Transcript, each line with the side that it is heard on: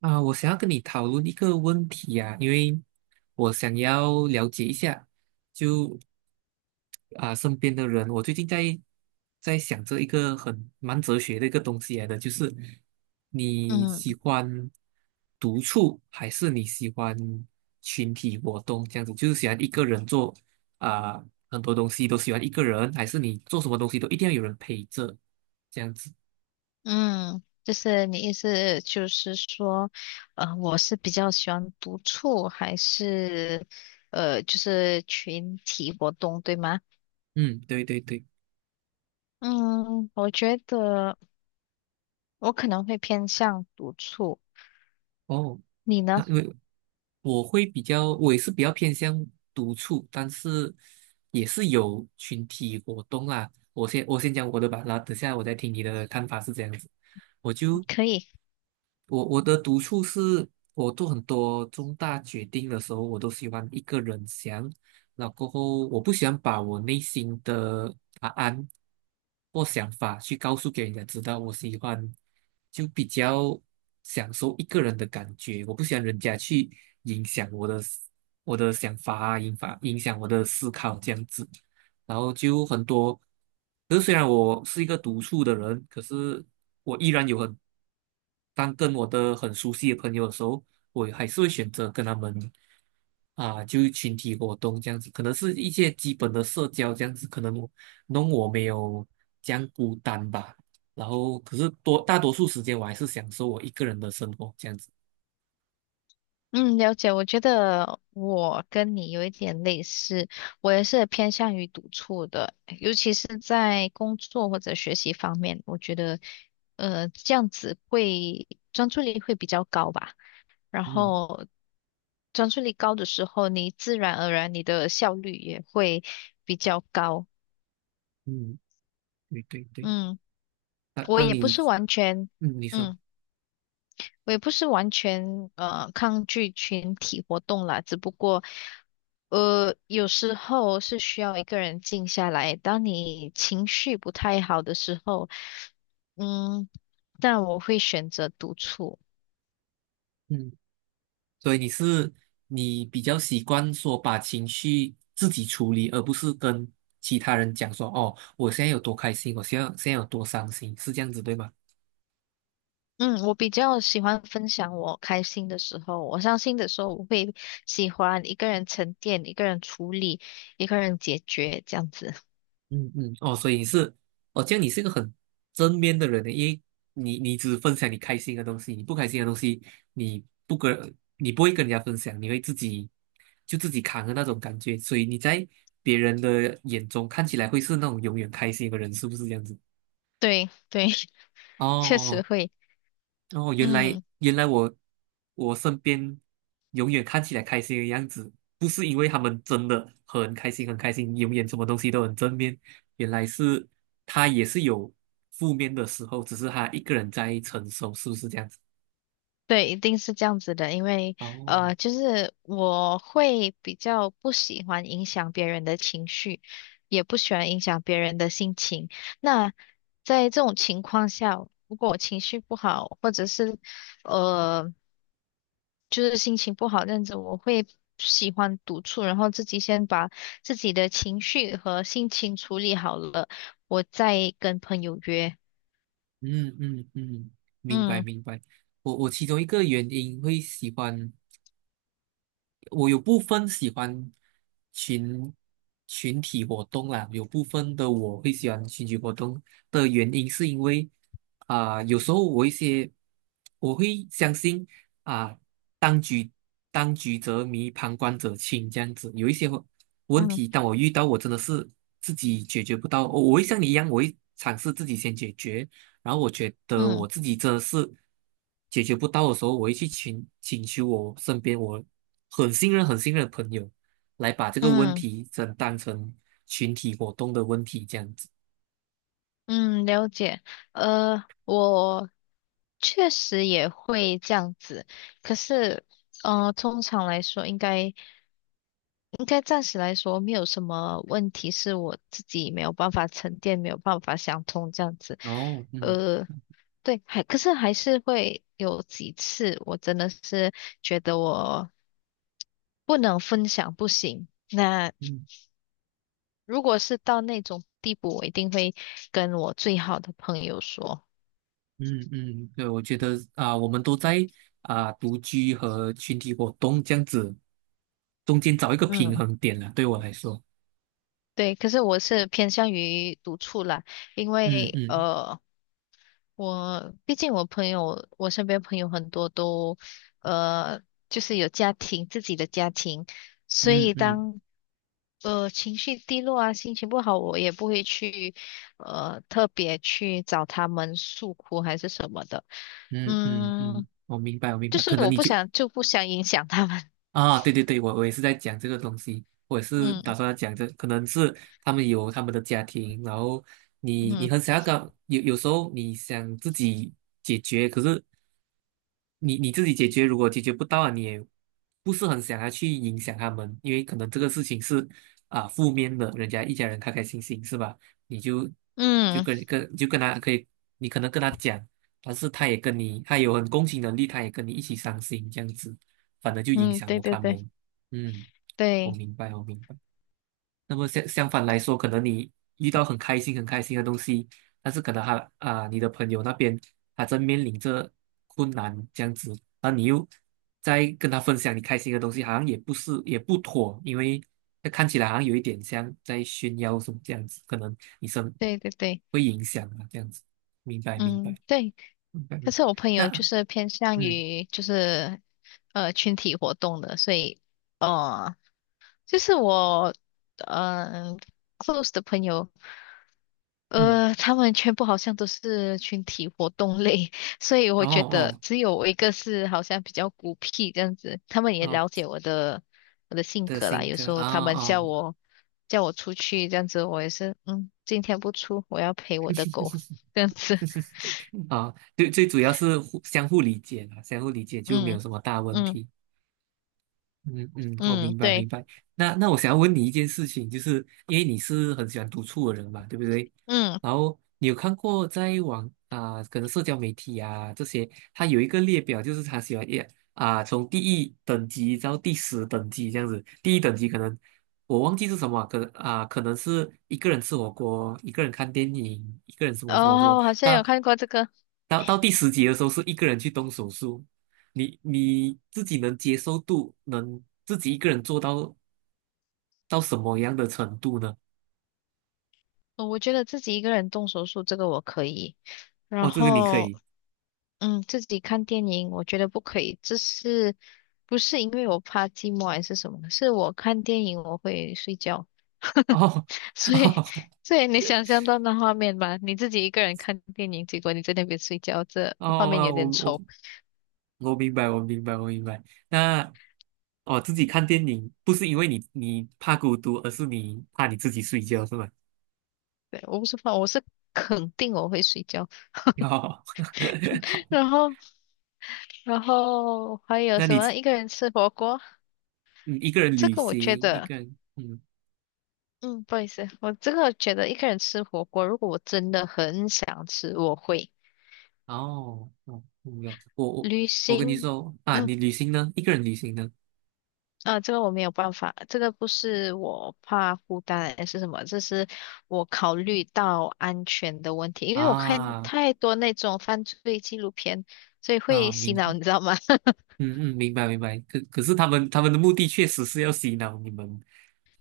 right: 啊，我想要跟你讨论一个问题啊，因为我想要了解一下，就身边的人，我最近在想着一个很蛮哲学的一个东西来的，就是你喜
left: 嗯
right: 欢独处还是你喜欢群体活动这样子，就是喜欢一个人做啊很多东西都喜欢一个人，还是你做什么东西都一定要有人陪着这样子？
left: 嗯，就是你意思就是说，我是比较喜欢独处，还是就是群体活动，对吗？
right: 嗯，对对对，
left: 嗯，我觉得我可能会偏向独处，
right: 哦。
left: 你呢？
right: 那因为我会比较，我也是比较偏向独处，但是也是有群体活动啦。我先讲我的吧，然后等下我再听你的看法是这样子。我就
left: 可以。
right: 我我的独处是，我做很多重大决定的时候，我都喜欢一个人想，然后过后我不喜欢把我内心的答案或想法去告诉给人家知道，我喜欢就比较享受一个人的感觉，我不喜欢人家去影响我的想法啊，影响我的思考这样子。然后就很多。可是虽然我是一个独处的人，可是我依然当跟我的很熟悉的朋友的时候，我还是会选择跟他们啊，就群体活动这样子，可能是一些基本的社交这样子，可能我没有这样孤单吧。然后，可是大多数时间我还是享受我一个人的生活这样子。
left: 嗯，了解。我觉得我跟你有一点类似，我也是偏向于独处的，尤其是在工作或者学习方面，我觉得，这样子会专注力会比较高吧。然
right: 嗯
left: 后专注力高的时候，你自然而然你的效率也会比较高。
right: 嗯，对对对，
left: 嗯，
right: 当
left: 我
right: 当
left: 也不
right: 你
left: 是完全，
right: 嗯你说。
left: 嗯。我也不是完全抗拒群体活动啦，只不过有时候是需要一个人静下来。当你情绪不太好的时候，嗯，但我会选择独处。
right: 嗯。所以你是你比较习惯说把情绪自己处理，而不是跟其他人讲说哦，我现在有多开心，我现在有多伤心，是这样子对吗？
left: 嗯，我比较喜欢分享我开心的时候，我伤心的时候，我会喜欢一个人沉淀，一个人处理，一个人解决这样子。
right: 嗯嗯，哦，所以你是哦，这样你是一个很正面的人呢，因为你你只分享你开心的东西，你不开心的东西你不跟你不会跟人家分享，你会自己就自己扛的那种感觉，所以你在别人的眼中看起来会是那种永远开心的人，是不是这样子？
left: 对对，确实
right: 哦，
left: 会。
right: 哦，原来
left: 嗯。
right: 原来我身边永远看起来开心的样子，不是因为他们真的很开心很开心，永远什么东西都很正面，原来是他也是有负面的时候，只是他一个人在承受，是不是这样子？
left: 对，一定是这样子的，因为
right: 哦，
left: 就是我会比较不喜欢影响别人的情绪，也不喜欢影响别人的心情。那在这种情况下，如果我情绪不好，或者是呃，就是心情不好那样子，我会喜欢独处，然后自己先把自己的情绪和心情处理好了，我再跟朋友约。
right: 嗯嗯嗯，明白
left: 嗯
right: 明白。我其中一个原因会喜欢。我有部分喜欢群群体活动啦，有部分的我会喜欢群体活动的原因是因为啊、有时候我一些我会相信啊、当局当局者迷，旁观者清这样子，有一些问题，
left: 嗯
right: 当我遇到，我真的是自己解决不到，我会像你一样，我会尝试自己先解决。然后我觉得我
left: 嗯
right: 自己真的是解决不到的时候，我会去请求我身边我很信任、很信任的朋友来把这个问
left: 嗯。
right: 题真当成群体活动的问题这样子。
left: 嗯，了解。我确实也会这样子，可是，通常来说，应该暂时来说没有什么问题，是我自己没有办法沉淀，没有办法想通这样子。
right: 哦，嗯
left: 呃，对，还可是还是会有几次，我真的是觉得我不能分享，不行。那
right: 嗯
left: 如果是到那种地步，我一定会跟我最好的朋友说。
right: 嗯嗯，对，我觉得啊、我们都在啊、独居和群体活动这样子中间找一个平
left: 嗯。
right: 衡点了，对我来说。
left: 对，可是我是偏向于独处啦，因
right: 嗯
left: 为
right: 嗯
left: 我毕竟我朋友，我身边朋友很多都呃，就是有家庭，自己的家庭，所
right: 嗯
left: 以
right: 嗯
left: 当情绪低落啊，心情不好，我也不会去特别去找他们诉苦还是什么的，
right: 嗯嗯嗯，
left: 嗯，
right: 我明白，我明
left: 就
right: 白。
left: 是
right: 可能
left: 我
right: 你
left: 不
right: 就
left: 想就不想影响他们，
right: 啊，对对对，我也是在讲这个东西，我也是打
left: 嗯
right: 算要讲这，可能是他们有他们的家庭，然后你
left: 嗯
right: 很想要搞，有时候你想自己解决，可是你自己解决，如果解决不到啊，你也不是很想要去影响他们，因为可能这个事情是啊负面的，人家一家人开开心心是吧？你就就
left: 嗯
right: 跟跟就跟他可以，你可能跟他讲，但是他也跟你，他有很共情能力，他也跟你一起伤心这样子，反而就影
left: 嗯，
right: 响
left: 对
right: 了
left: 对
right: 他
left: 对
right: 们。嗯，我
left: 对
right: 明白，我明白。那么相反来说，可能你遇到很开心、很开心的东西，但是可能他啊、你的朋友那边他正面临着困难这样子，然后你又在跟他分享你开心的东西，好像也不是也不妥，因为那看起来好像有一点像在炫耀什么这样子，可能你生
left: 对对对，
right: 会影响啊这样子。明白，明白，
left: 嗯对。
right: 明白。
left: 可
right: 明
left: 是我朋友
right: 那
left: 就是偏向
right: 嗯
left: 于就是群体活动的，所以呃就是我嗯、呃 close 的朋友，
right: 嗯，
left: 他们全部好像都是群体活动类，所以我
right: 哦
left: 觉得
right: 哦
left: 只有我一个是好像比较孤僻这样子，他们也了
right: 哦
left: 解我的我的性
right: 的
left: 格啦，
right: 新
left: 有
right: 歌
left: 时候
right: 啊
left: 他们叫
right: 哦。
left: 我叫我出去这样子，我也是嗯今天不出，我要
right: 哦
left: 陪我的狗 这样子，
right: 啊，最最主要是互相互理解啦，相互理解 就没
left: 嗯
right: 有什么大问
left: 嗯
right: 题。嗯嗯，我
left: 嗯
right: 明白明
left: 对。
right: 白。那我想要问你一件事情，就是因为你是很喜欢独处的人嘛，对不对？
left: 嗯，
right: 然后你有看过在可能社交媒体啊这些，它有一个列表，就是他喜欢也啊、从第一等级到第10等级这样子。第一等级可能我忘记是什么啊可能啊、可能是一个人吃火锅，一个人看电影，一个人什么什么什
left: 哦，
right: 么。
left: 我好像有
right: 到
left: 看过这个。
right: 到到第10级的时候，是一个人去动手术。你自己能接受度，能自己一个人做到什么样的程度呢？
left: 我觉得自己一个人动手术这个我可以，然
right: 哦，这个你可
left: 后
right: 以
left: 嗯，自己看电影我觉得不可以，这是不是因为我怕寂寞还是什么？是我看电影我会睡觉，
right: 哦
left: 所以 所以你想象到那画面吧，你自己一个人看电影，结果你在那边睡觉，这
right: 哦
left: 画面有
right: 哦，
left: 点
right: 我
left: 丑。
right: 我明白，我明白，我明白。那哦，自己看电影不是因为你怕孤独，而是你怕你自己睡觉，是吗？
left: 对，我不是怕，我是肯定我会睡觉。
right: 哦，好，
left: 然后还有
right: 那
left: 什
right: 你
left: 么？一个人吃火锅。
right: 你一个人
left: 这
right: 旅
left: 个我觉
right: 行，一
left: 得，
right: 个人嗯
left: 嗯，不好意思，我这个觉得一个人吃火锅，如果我真的很想吃，我会
right: 哦哦，明白。我
left: 旅
right: 我跟你
left: 行，
right: 说啊，
left: 嗯，
right: 你旅行呢？一个人旅行呢？
left: 啊，这个我没有办法，这个不是我怕孤单还是什么，这是我考虑到安全的问题，因为我看
right: 啊
left: 太多那种犯罪纪录片，所以会
right: 啊，
left: 洗脑，你知道吗？
right: 嗯嗯，明白明白。可是他们的目的确实是要洗脑你们，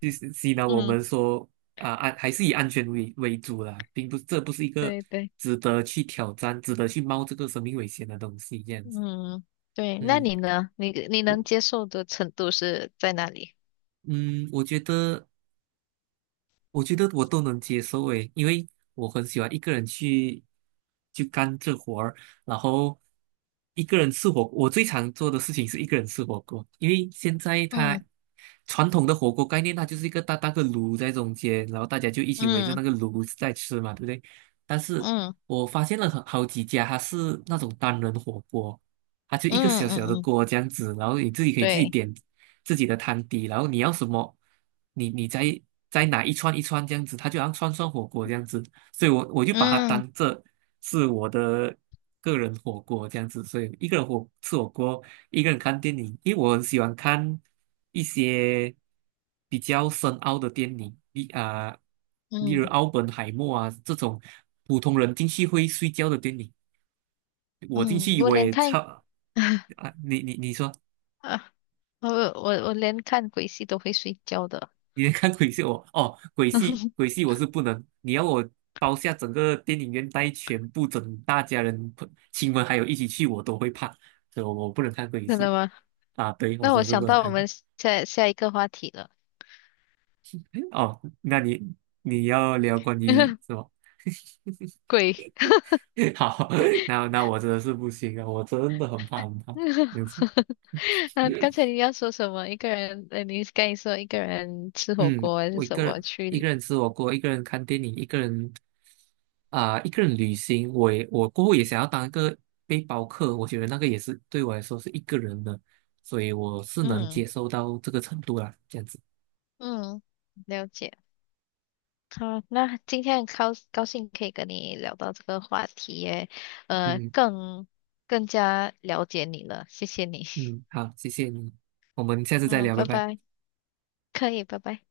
right: 就是洗脑我
left: 嗯，
right: 们说还是以安全为主啦，并不这不是一个
left: 对对，
right: 值得去挑战、值得去冒这个生命危险的东西这样子。
left: 嗯，对，那
right: 嗯，
left: 你呢？你你能
right: 我
left: 接受的程度是在哪里？
right: 嗯我觉得。我觉得我都能接受诶，因为我很喜欢一个人去干这活儿，然后一个人吃火锅。我最常做的事情是一个人吃火锅，因为现在
left: 嗯
right: 它传统的火锅概念，它就是一个大大个炉在中间，然后大家就一起围着那
left: 嗯
right: 个炉子在吃嘛，对不对？但是
left: 嗯
right: 我发现了很好几家，它是那种单人火锅，它就一个小
left: 嗯嗯
right: 小
left: 嗯
right: 的
left: 嗯。
right: 锅这样子，然后你自己可以自己
left: 对，
right: 点自己的汤底，然后你要什么，你再拿一串一串这样子，它就好像串串火锅这样子，所以我就把它
left: 嗯
right: 当这是我的个人火锅这样子，所以一个人火锅，一个人看电影，因为我很喜欢看一些比较深奥的电影，例如
left: 嗯
right: 《奥本海默》啊这种普通人进去会睡觉的电影。我进
left: 嗯，
right: 去
left: 我
right: 我
left: 连
right: 也
left: 看
right: 超 啊，你说，
left: 啊，我我连看鬼戏都会睡觉的，
right: 你看鬼戏我哦，鬼戏鬼 戏我是不能，你要我包下整个电影院带全部整大家人朋亲们还有一起去，我都会怕，所以我不能看鬼
left: 真
right: 戏
left: 的吗？
right: 啊，对我
left: 那我
right: 真是
left: 想
right: 不能
left: 到我
right: 看。
left: 们下下一个话题了，
right: 哦，那你你要聊关 于是吧？
left: 鬼。
right: 好，那我真的是不行啊，我真的很怕很怕这 样子。
left: 啊，刚才你要说什么？一个人，你刚才说一个人吃火
right: 嗯，
left: 锅还是
right: 我一
left: 什
right: 个
left: 么
right: 人一
left: 去？
right: 个人吃火锅，一个人看电影，一个人啊、一个人旅行。我过后也想要当一个背包客，我觉得那个也是对我来说是一个人的，所以我是能
left: 嗯
right: 接受到这个程度啦，这样子。
left: 嗯，了解。好，那今天很高高兴可以跟你聊到这个话题耶，
right: 嗯
left: 更更加了解你了，谢谢你。
right: 嗯，好，谢谢你，我们下 次再
left: 嗯，
right: 聊，
left: 拜
right: 拜拜。
left: 拜，可以，拜拜。